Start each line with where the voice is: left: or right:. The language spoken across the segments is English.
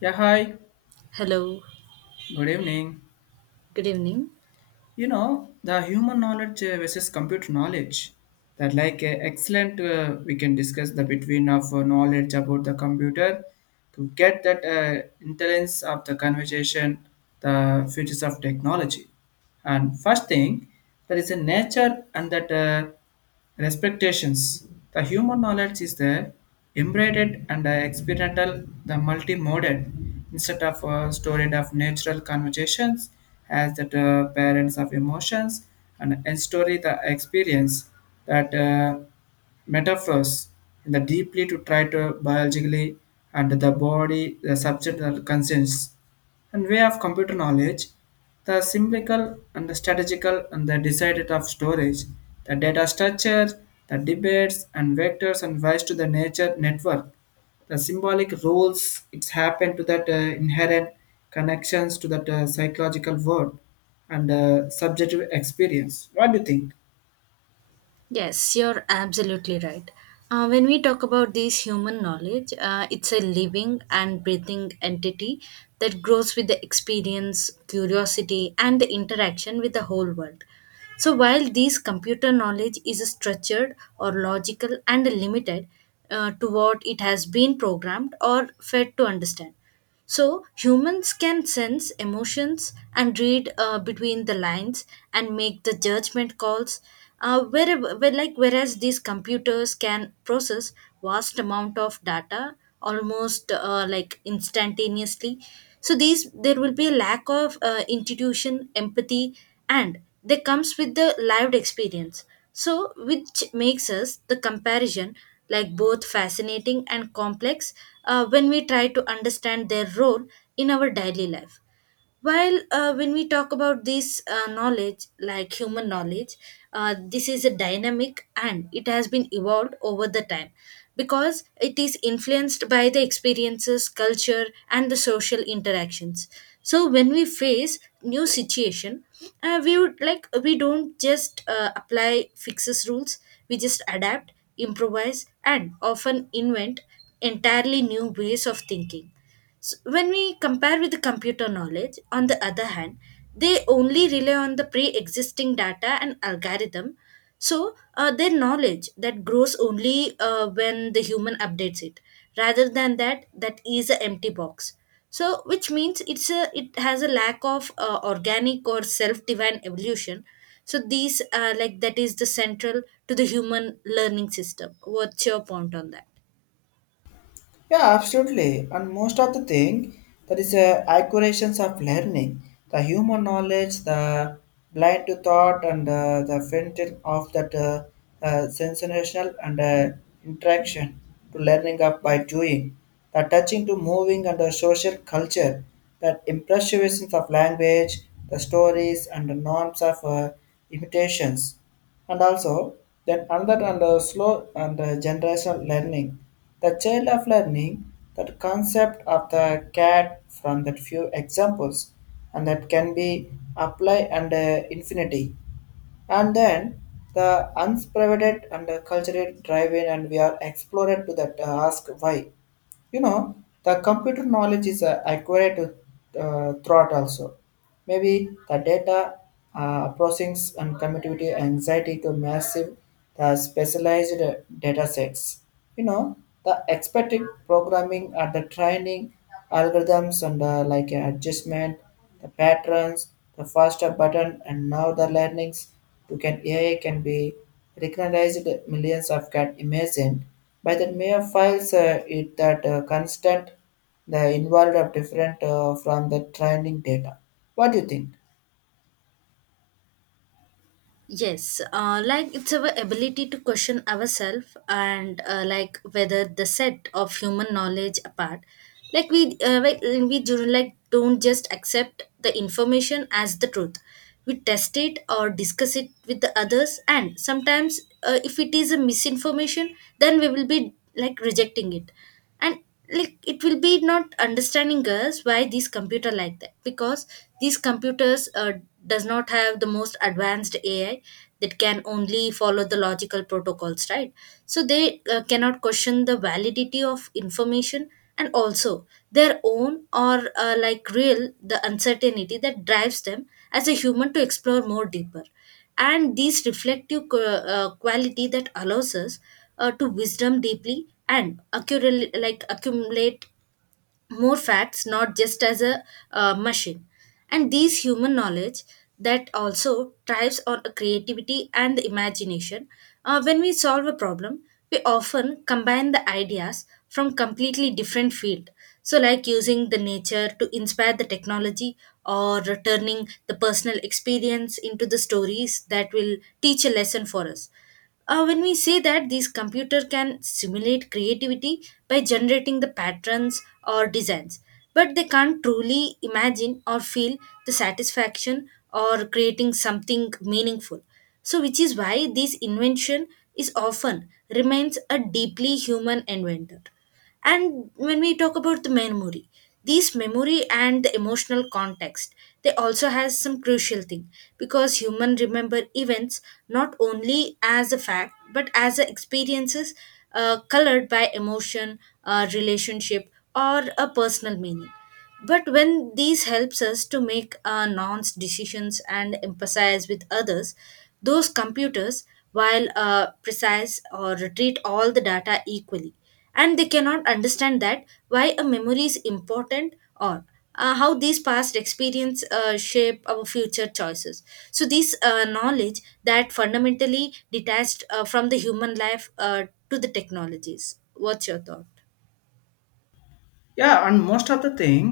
left: Yeah, hi.
right: Hello,
left: Good evening.
right: good evening.
left: The human knowledge versus computer knowledge. That like excellent we can discuss the between of knowledge about the computer to get that intelligence of the conversation, the features of technology. And first thing, there is a nature and that respectations. The human knowledge is the embedded and experimental, the multimodal, instead of storage of natural conversations as that parents of emotions and story the experience that metaphors in the deeply to try to biologically and the body the subject consents and way of computer knowledge, the symbolical and the strategical and the decided of storage, the data structure, the debates and vectors and vice to the nature network, the symbolic rules it's happened to that inherent connections to that psychological world and subjective experience. What do you think?
right: Yes, you're absolutely right. When we talk about this human knowledge, it's a living and breathing entity that grows with the experience, curiosity, and the interaction with the whole world. So, while this computer knowledge is structured or logical and limited to what it has been programmed or fed to understand, so, humans can sense emotions and read between the lines and make the judgment calls. Whereas these computers can process vast amount of data almost like instantaneously. So these there will be a lack of intuition, empathy, and they comes with the lived experience. So which makes us the comparison like both fascinating and complex when we try to understand their role in our daily life. While when we talk about this knowledge, like human knowledge, this is a dynamic and it has been evolved over the time because it is influenced by the experiences, culture, and the social interactions. So when we face new situation, we would like we don't just apply fixes rules. We just adapt, improvise, and often invent entirely new ways of thinking. S when we compare with the computer knowledge, on the other hand, they only rely on the pre existing data and algorithm. So, their knowledge that grows only when the human updates it, rather than that, that is an empty box. So, which means it's a it has a lack of organic or self divine evolution. So, these like that is the central to the human learning system. What's your point on that?
left: Yeah, absolutely. And most of the thing that is accurations of learning, the human knowledge, the blind to thought, and the fountain of that sensational and interaction to learning up by doing, the touching to moving and the social culture, that impressions of language, the stories and the norms of imitations and also then another and slow and generational learning the child of learning that concept of the cat from that few examples and that can be applied and infinity and then the unprivate and cultural driving, and we are explored to that ask why you know the computer knowledge is acquired throughout also maybe the data processing and connectivity anxiety to massive the specialized data sets you know the expected programming at the training algorithms and like adjustment the patterns the faster button and now the learnings to can AI can be recognized millions of can imagine by the mere files, it that constant the involved of different from the training data. What do you think?
right: Yes, like it's our ability to question ourselves and like whether the set of human knowledge apart, like, we do like don't just accept the information as the truth. We test it or discuss it with the others, and sometimes if it is a misinformation, then we will be like rejecting it and like it will be not understanding us why these computer like that because these computers does not have the most advanced ai that can only follow the logical protocols, right? So they cannot question the validity of information and also their own or like real the uncertainty that drives them as a human to explore more deeper and these quality that allows us to wisdom deeply and accurately like accumulate more facts not just as a machine. And these human knowledge that also thrives on a creativity and the imagination. When we solve a problem we often combine the ideas from completely different field, so like using the nature to inspire the technology or turning the personal experience into the stories that will teach a lesson for us. When we say that these computer can simulate creativity by generating the patterns or designs, but they can't truly imagine or feel the satisfaction or creating something meaningful. So, which is why this invention is often remains a deeply human inventor. And when we talk about the memory, these memory and the emotional context, they also has some crucial thing because human remember events not only as a fact but as a experiences colored by emotion, relationship, or a personal meaning. But when these helps us to make nuanced decisions and emphasize with others, those computers, while precise or treat all the data equally, and they cannot understand that why a memory is important or how these past experience shape our future choices. So this knowledge that fundamentally detached from the human life to the technologies. What's your thought?
left: Yeah and most of the thing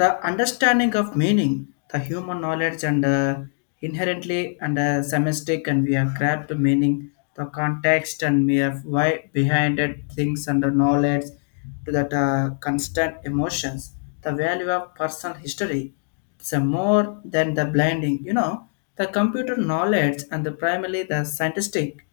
left: the understanding of meaning the human knowledge and inherently and semistic and we have grabbed the meaning the context and we have why behind it things and the knowledge to that constant emotions the value of personal history it's a more than the blinding. The computer knowledge and the primarily the scientific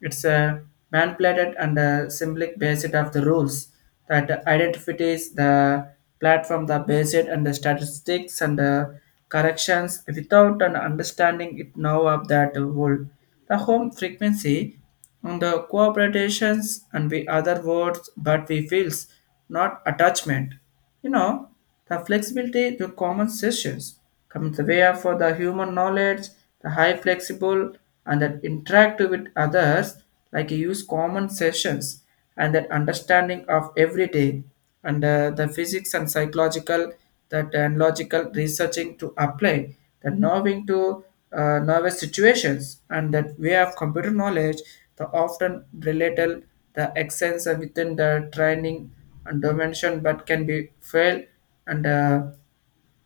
left: it's a manipulated and a symbolic basis of the rules that identifies the platform, the basis and the statistics and the corrections without an understanding it now of that world. The home frequency on the cooperations and the other words, but we feels not attachment. You know, the flexibility to common sessions comes the way for the human knowledge, the high flexible and that interactive with others, like you use common sessions and that understanding of every day and the physics and psychological that and logical researching to apply the knowing to nervous situations and that way of computer knowledge the often related the accents are within the training and dimension but can be failed and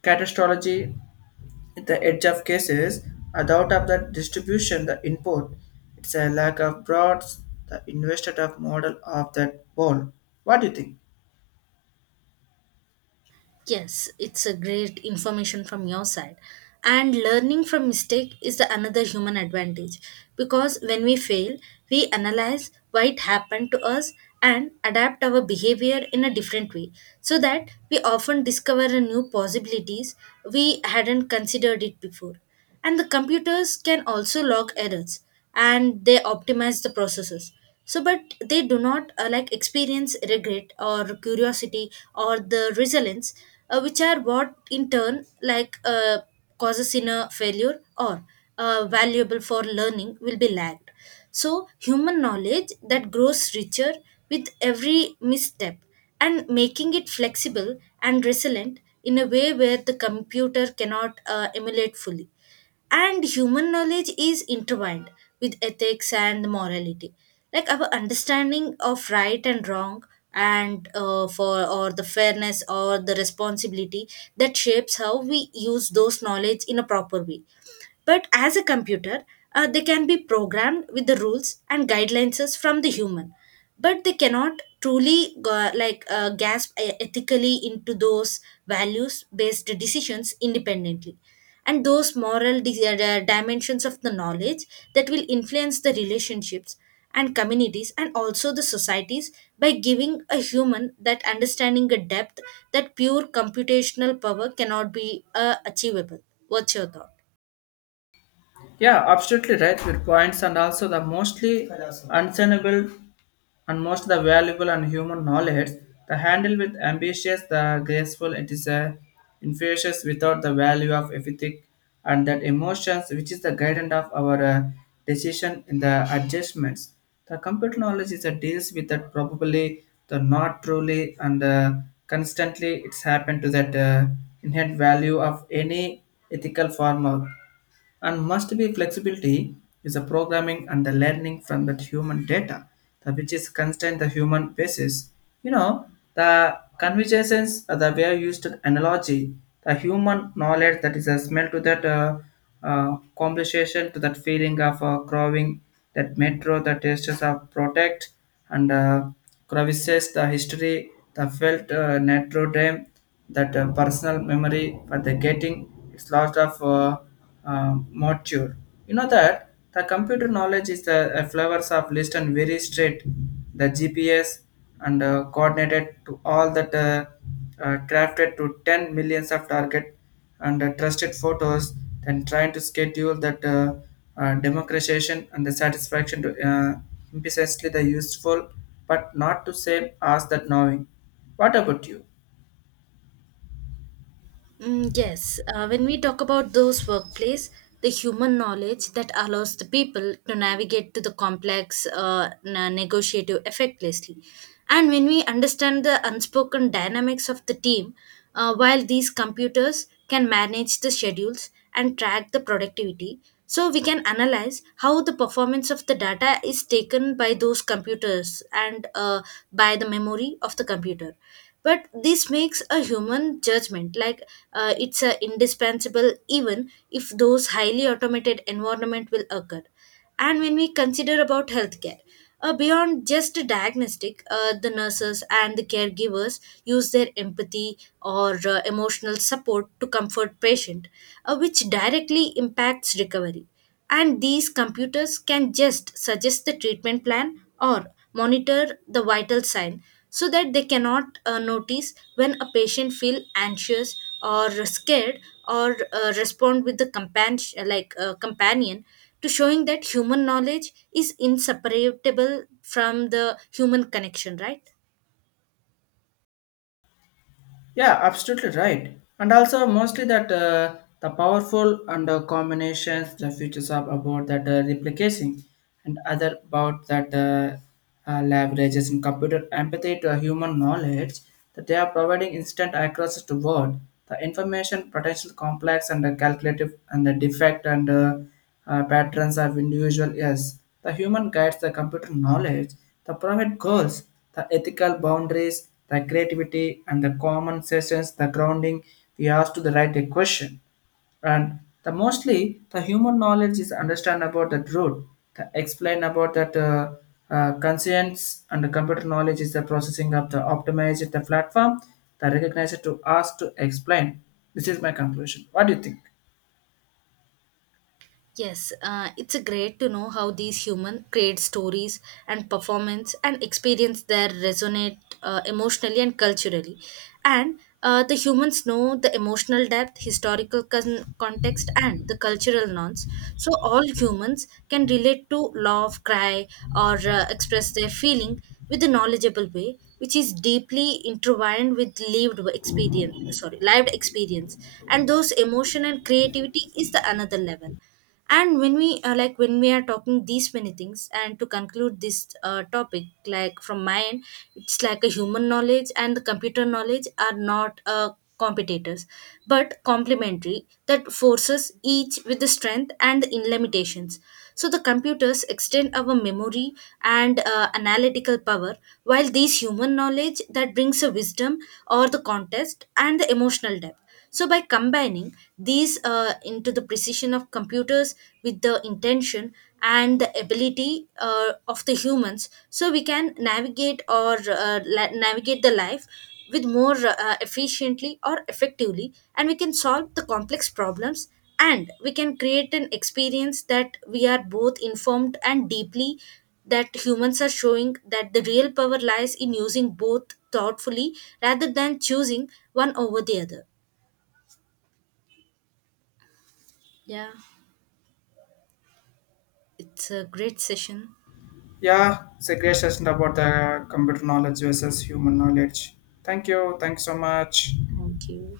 left: catastrophe at the edge of cases a doubt of the distribution the input it's a lack of broads the invested of model of that ball What do you think?
right: Yes, it's a great information from your side. And learning from mistake is the another human advantage because when we fail, we analyze why it happened to us and adapt our behavior in a different way so that we often discover a new possibilities we hadn't considered it before. And the computers can also log errors and they optimize the processes, so but they do not like experience regret or curiosity or the resilience which are what in turn causes in a failure or valuable for learning will be lagged. So human knowledge that grows richer with every misstep and making it flexible and resilient in a way where the computer cannot emulate fully. And human knowledge is intertwined with ethics and morality. Like our understanding of right and wrong and for or the fairness or the responsibility that shapes how we use those knowledge in a proper way, but as a computer, they can be programmed with the rules and guidelines from the human. But they cannot truly gasp e- ethically into those values based decisions independently and those dimensions of the knowledge that will influence the relationships and communities and also the societies by giving a human that understanding a depth that pure computational power cannot be achievable. What's your thought?
left: Yeah, absolutely right. Your points and also the mostly unsignable and most the valuable and human knowledge. The handle with ambitious, the graceful, it is a infectious without the value of ethic and that emotions, which is the guidance of our decision in the adjustments. The computer knowledge is a deals with that probably the not truly and constantly it's happened to that inherent value of any ethical form of and must be flexibility is the programming and the learning from that human data the, which is constant the human basis you know the conversations are the way used to analogy the human knowledge that is a smell to that conversation to that feeling of growing that metro the tastes of protect and crevices the history the felt natural time that personal memory for the getting is lost of mature. You know that the computer knowledge is the flavors of list and very straight. The GPS and coordinated to all that crafted to 10 millions of target and trusted photos then trying to schedule that democratization and the satisfaction to precisely the useful but not to same as that knowing. What about you?
right: Mm, yes, when we talk about those workplace, the human knowledge that allows the people to navigate to the complex negotiative effectively. And when we understand the unspoken dynamics of the team, while these computers can manage the schedules and track the productivity, so we can analyze how the performance of the data is taken by those computers and by the memory of the computer, but this makes a human judgment like it's a indispensable even if those highly automated environment will occur. And when we consider about healthcare, beyond just a diagnostic, the nurses and the caregivers use their empathy or emotional support to comfort patient, which directly impacts recovery. And these computers can just suggest the treatment plan or monitor the vital sign so that they cannot notice when a patient feel anxious or scared or respond with the companion companion, to showing that human knowledge is inseparable from the human connection, right?
left: Yeah, absolutely right. And also, mostly that the powerful and combinations, the features of about that replicating and other about that leverages in computer empathy to human knowledge that they are providing instant access to word, the information potential complex and the calculative and the defect and patterns of individual. Yes, the human guides the computer knowledge the private goals, the ethical boundaries, the creativity and the common sessions, the grounding, we ask to the right a question. And the mostly the human knowledge is understand about that root, the explain about that conscience and the computer knowledge is the processing of the optimize the platform, the recognize to ask to explain. This is my conclusion. What do you think?
right: Yes, it's a great to know how these humans create stories and performance and experience that resonate emotionally and culturally. And the humans know the emotional depth, context, and the cultural norms. So all humans can relate to love, cry, or express their feeling with a knowledgeable way, which is deeply intertwined with lived experience. Sorry, lived experience, and those emotion and creativity is the another level. And when we when we are talking these many things and to conclude this topic like from my end, it's like a human knowledge and the computer knowledge are not competitors but complementary that forces each with the strength and the limitations. So the computers extend our memory and analytical power, while these human knowledge that brings a wisdom or the context and the emotional depth. So, by combining these into the precision of computers with the intention and the ability of the humans, so we can navigate or navigate the life with more efficiently or effectively, and we can solve the complex problems and we can create an experience that we are both informed and deeply that humans are showing that the real power lies in using both thoughtfully rather than choosing one over the other. Yeah, it's a great session.
left: Yeah, it's a great session about the computer knowledge versus human knowledge. Thank you. Thanks so much.
right: Thank you.